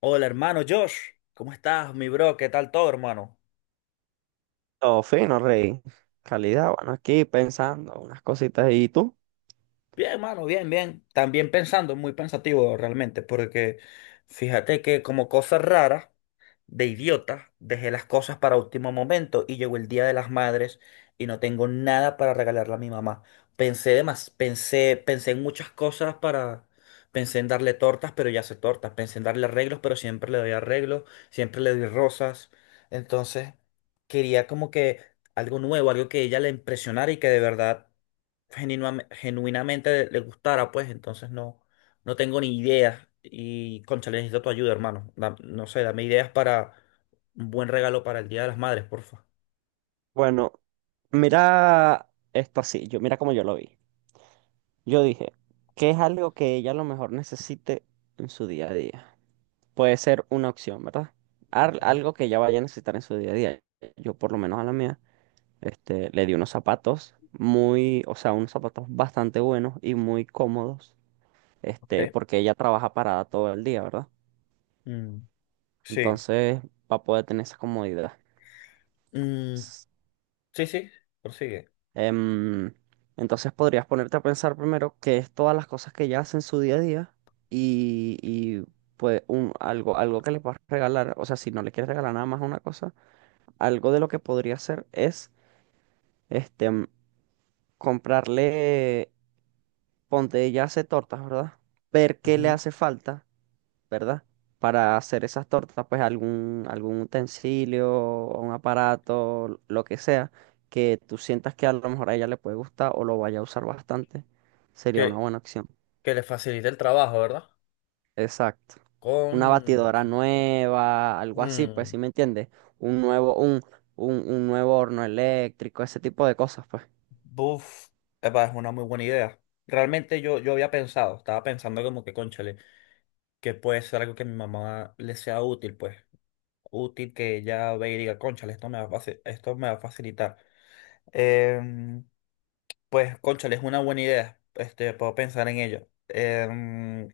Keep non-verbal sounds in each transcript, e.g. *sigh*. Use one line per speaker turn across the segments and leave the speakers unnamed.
Hola, hermano Josh. ¿Cómo estás, mi bro? ¿Qué tal todo, hermano?
Todo fino, rey. Calidad, bueno, aquí pensando unas cositas. ¿Y tú?
Bien, hermano, bien, bien. También pensando, muy pensativo realmente, porque fíjate que como cosas raras, de idiota, dejé las cosas para último momento y llegó el Día de las Madres y no tengo nada para regalarle a mi mamá. Pensé de más, pensé en muchas cosas para, pensé en darle tortas, pero ya hace tortas, pensé en darle arreglos, pero siempre le doy arreglos, siempre le doy rosas. Entonces, quería como que algo nuevo, algo que ella le impresionara y que de verdad genuinamente le gustara, pues entonces no. No tengo ni ideas y, cónchale, necesito tu ayuda, hermano. No sé, dame ideas para un buen regalo para el Día de las Madres, porfa.
Bueno, mira esto así, yo, mira cómo yo lo vi. Yo dije, ¿qué es algo que ella a lo mejor necesite en su día a día? Puede ser una opción, ¿verdad?
Ujú.
Algo que ella vaya a necesitar en su día a día. Yo por lo menos a la mía, le di unos zapatos muy, o sea, unos zapatos bastante buenos y muy cómodos,
Ok.
porque ella trabaja parada todo el día, ¿verdad?
Mm, sí.
Entonces va a poder tener esa comodidad.
Mm, sí, sí, prosigue.
Em, entonces podrías ponerte a pensar primero qué es todas las cosas que ella hace en su día a día y pues algo, algo que le puedas regalar, o sea, si no le quieres regalar nada más una cosa, algo de lo que podría hacer es este, mm, comprarle, ponte, ella hace tortas, ¿verdad? Ver qué le
Ujú.
hace falta, ¿verdad? Para hacer esas tortas, pues algún utensilio, o un aparato, lo que sea, que tú sientas que a lo mejor a ella le puede gustar o lo vaya a usar bastante, sería
Que,
una buena opción.
que le facilite el trabajo, ¿verdad?
Exacto. Una
Con...
batidora nueva, algo así, pues
Mm,
¿si me entiendes? Un nuevo, un, un nuevo horno eléctrico, ese tipo de cosas,
buf, epa, es una muy buena idea. Realmente yo había pensado, estaba pensando como que, cónchale, que puede ser algo que a mi mamá le sea útil, pues. Útil que ella vea y diga, cónchale, esto me va a facilitar. Em, pues, cónchale, es una buena idea. Este, puedo pensar en ello.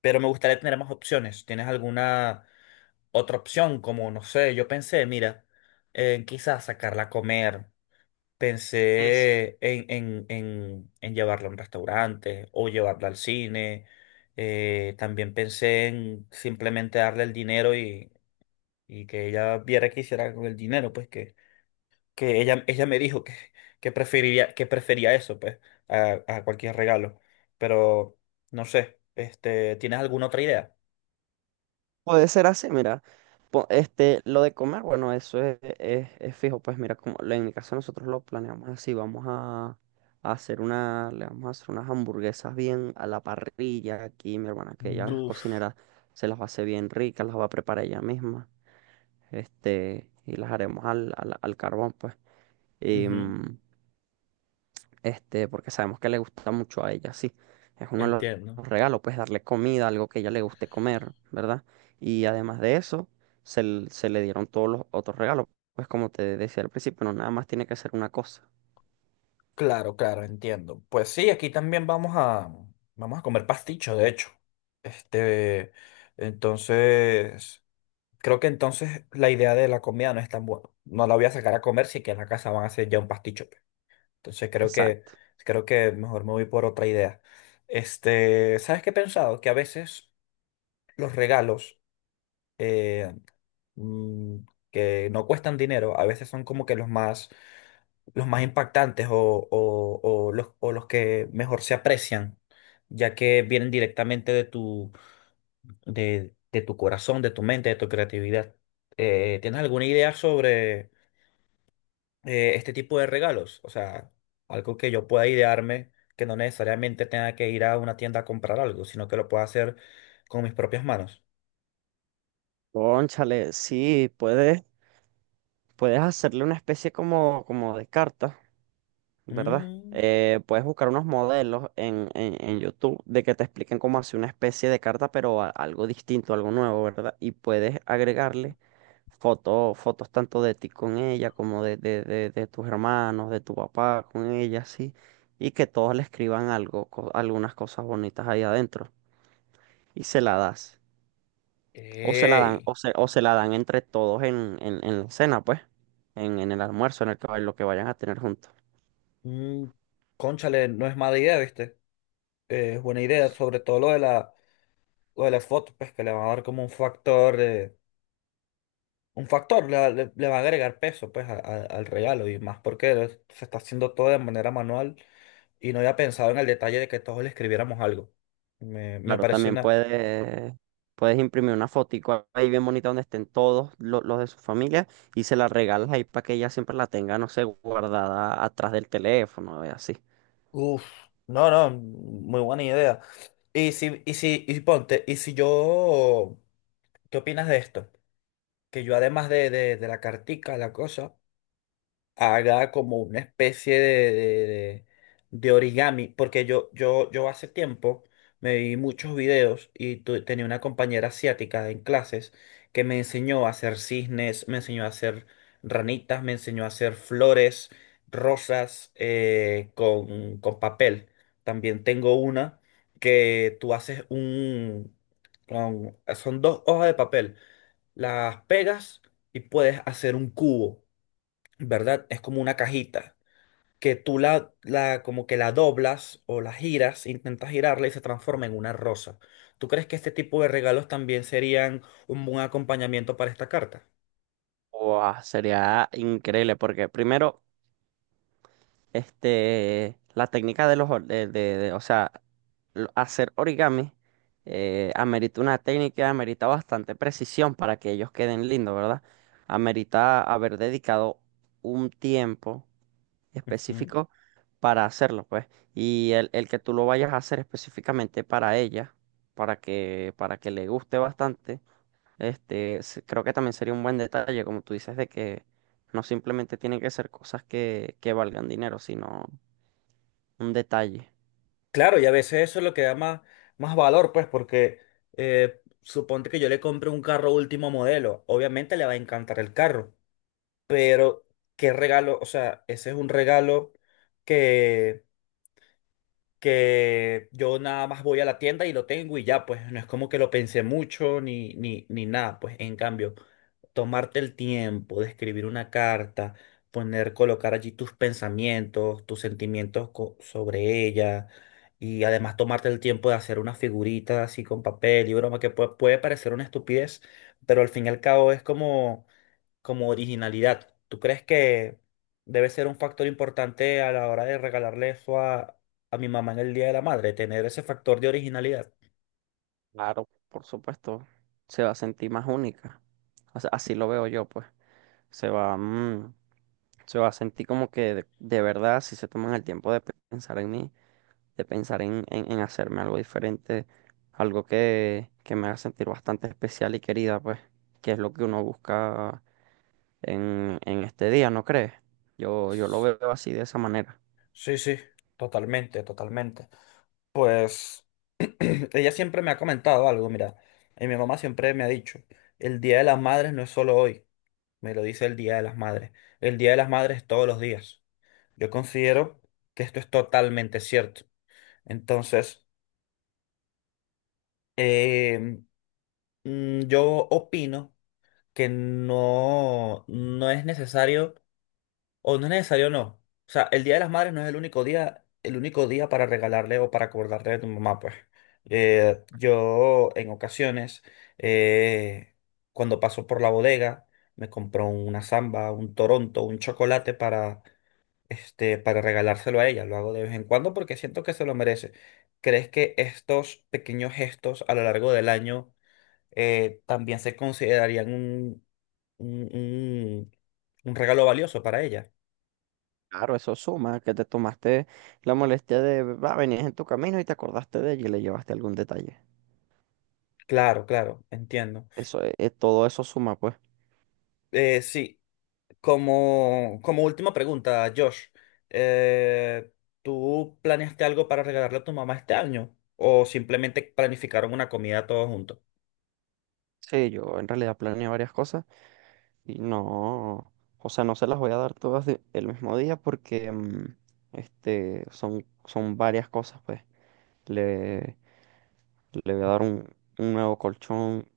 Pero me gustaría tener más opciones. ¿Tienes alguna otra opción? Como, no sé, yo pensé, mira, en quizás sacarla a comer.
pues.
Pensé en llevarla a un restaurante o llevarla al cine. También pensé en simplemente darle el dinero y que ella viera qué hiciera con el dinero, pues que ella me dijo que, que prefería eso, pues, a cualquier regalo. Pero, no sé, ¿tienes alguna otra idea?
Puede ser así, mira. Lo de comer, bueno, es fijo. Pues mira, como en mi caso nosotros lo planeamos así, a hacer le vamos a hacer unas hamburguesas bien a la parrilla. Aquí mi hermana, que ella es
Uf,
cocinera, se las va a hacer bien ricas, las va a preparar ella misma. Y las haremos al carbón, pues
ujú,
porque sabemos que le gusta mucho a ella, sí. Es uno de
entiendo.
los regalos, pues darle comida, algo que a ella le guste comer, ¿verdad? Y además de eso, se le dieron todos los otros regalos. Pues como te decía al principio, no nada más tiene que ser una cosa.
Claro, claro, entiendo. Pues sí, aquí también vamos a, vamos a comer pasticho, de hecho. Este, entonces, creo que entonces la idea de la comida no es tan buena. No la voy a sacar a comer, sí que en la casa van a hacer ya un pasticho. Entonces creo que,
Exacto.
creo que mejor me voy por otra idea. Este, ¿sabes qué he pensado? Que a veces los regalos eh, mm, que no cuestan dinero, a veces son como que los más impactantes o los que mejor se aprecian, ya que vienen directamente de de tu corazón, de tu mente, de tu creatividad. ¿Tienes alguna idea sobre... este tipo de regalos? O sea, algo que yo pueda idearme, que no necesariamente tenga que ir a una tienda a comprar algo, sino que lo pueda hacer con mis propias manos.
Cónchale, sí, puedes hacerle una especie como, como de carta, ¿verdad?
Mm,
Puedes buscar unos modelos en YouTube de que te expliquen cómo hacer una especie de carta, pero algo distinto, algo nuevo, ¿verdad? Y puedes agregarle fotos, fotos tanto de ti con ella como de tus hermanos, de tu papá con ella, sí. Y que todos le escriban algo, algunas cosas bonitas ahí adentro. Y se la das. O se la dan,
ey,
o se la dan entre todos en la cena, pues. En el almuerzo, en el que, lo que vayan a tener juntos.
mm, cónchale, no es mala idea, ¿viste? Es buena idea, sobre todo lo de las fotos, pues que le va a dar como un factor, le va a agregar peso pues al regalo y más porque se está haciendo todo de manera manual y no había pensado en el detalle de que todos le escribiéramos algo. Me
Claro,
parece
también
una,
puedes imprimir una fotico ahí bien bonita donde estén todos de su familia, y se la regalas ahí para que ella siempre la tenga, no sé, guardada atrás del teléfono y así.
uf, no, no, muy buena idea. Y si, y si, y ponte, y si yo, ¿qué opinas de esto? Que yo además de la cartica, la cosa, haga como una especie de- de origami, porque yo hace tiempo me vi muchos videos y tenía una compañera asiática en clases que me enseñó a hacer cisnes, me enseñó a hacer ranitas, me enseñó a hacer flores, rosas con papel. También tengo una que tú haces un... son dos hojas de papel, las pegas y puedes hacer un cubo. ¿Verdad? Es como una cajita que la como que la doblas o la giras, intentas girarla y se transforma en una rosa. ¿Tú crees que este tipo de regalos también serían un buen acompañamiento para esta carta?
Guau, sería increíble porque primero, la técnica de los, o sea, hacer origami, amerita una técnica, amerita bastante precisión para que ellos queden lindos, ¿verdad? Amerita haber dedicado un tiempo
Ujú.
específico para hacerlo, pues. Y el que tú lo vayas a hacer específicamente para ella, para que le guste bastante, creo que también sería un buen detalle, como tú dices, de que no simplemente tienen que ser cosas que valgan dinero, sino un detalle.
Claro, y a veces eso es lo que da más, más valor, pues, porque suponte que yo le compre un carro último modelo. Obviamente le va a encantar el carro, pero ¿qué regalo? O sea, ese es un regalo que que yo nada más voy a la tienda y lo tengo y ya, pues no es como que lo pensé mucho ni nada, pues en cambio, tomarte el tiempo de escribir una carta, colocar allí tus pensamientos, tus sentimientos sobre ella y además tomarte el tiempo de hacer una figurita así con papel y broma que puede parecer una estupidez, pero al fin y al cabo es como como originalidad. ¿Tú crees que debe ser un factor importante a la hora de regalarle eso a mi mamá en el Día de la Madre, tener ese factor de originalidad?
Claro, por supuesto, se va a sentir más única. O sea, así lo veo yo, pues. Se va, mm, se va a sentir como que de verdad, si se toman el tiempo de pensar en mí, de pensar en hacerme algo diferente, algo que me haga sentir bastante especial y querida, pues, que es lo que uno busca en este día, ¿no crees? Yo lo veo así de esa manera.
Sí, sí, totalmente, totalmente. Pues *clears throat* ella siempre me ha comentado algo, mira, y mi mamá siempre me ha dicho, el Día de las Madres no es solo hoy, me lo dice el Día de las Madres, el Día de las Madres es todos los días. Yo considero que esto es totalmente cierto. Entonces, em, yo opino que no es necesario, o no es necesario, no. O sea, el Día de las Madres no es el único día para regalarle o para acordarle a tu mamá, pues. Yo en ocasiones, eh, cuando paso por la bodega, me compro una samba, un Toronto, un chocolate para, este, para regalárselo a ella. Lo hago de vez en cuando porque siento que se lo merece. ¿Crees que estos pequeños gestos a lo largo del año también se considerarían un, un- un regalo valioso para ella?
Claro, eso suma, que te tomaste la molestia de, va, venías en tu camino y te acordaste de ella y le llevaste algún detalle.
Claro, claro, entiendo.
Eso, todo eso suma, pues.
Sí, como, como última pregunta, Josh, eh, ¿tú planeaste algo para regalarle a tu mamá este año? ¿O simplemente planificaron una comida todos juntos?
Sí, yo en realidad planeé varias cosas. Y no, o sea, no se las voy a dar todas el mismo día porque son, son varias cosas, pues. Le, Le voy a dar un nuevo colchón,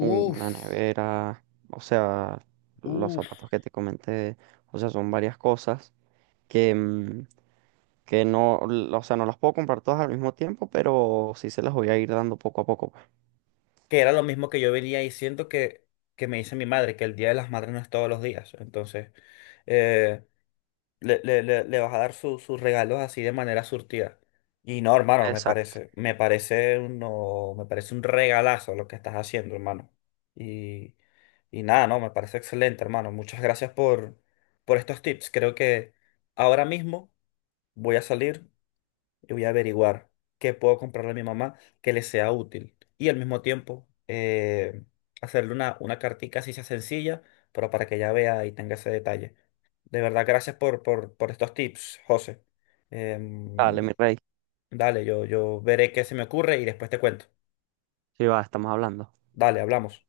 una nevera, o sea, los
uf.
zapatos que te comenté, o sea, son varias cosas que, que no, o sea, no las puedo comprar todas al mismo tiempo, pero sí se las voy a ir dando poco a poco, pues.
Que era lo mismo que yo venía diciendo que me dice mi madre, que el Día de las Madres no es todos los días. Entonces, eh, le vas a dar sus regalos así de manera surtida. Y no, hermano,
Exacto.
me parece un regalazo lo que estás haciendo, hermano. Y, y nada, no, me parece excelente, hermano. Muchas gracias por estos tips. Creo que ahora mismo voy a salir, y voy a averiguar qué puedo comprarle a mi mamá que le sea útil. Y al mismo tiempo, hacerle una cartica así sea sencilla, pero para que ella vea y tenga ese detalle. De verdad, gracias por estos tips, José. Em,
Dale, mi rey.
dale, yo veré qué se me ocurre y después te cuento.
Sí, va, estamos hablando.
Dale, hablamos.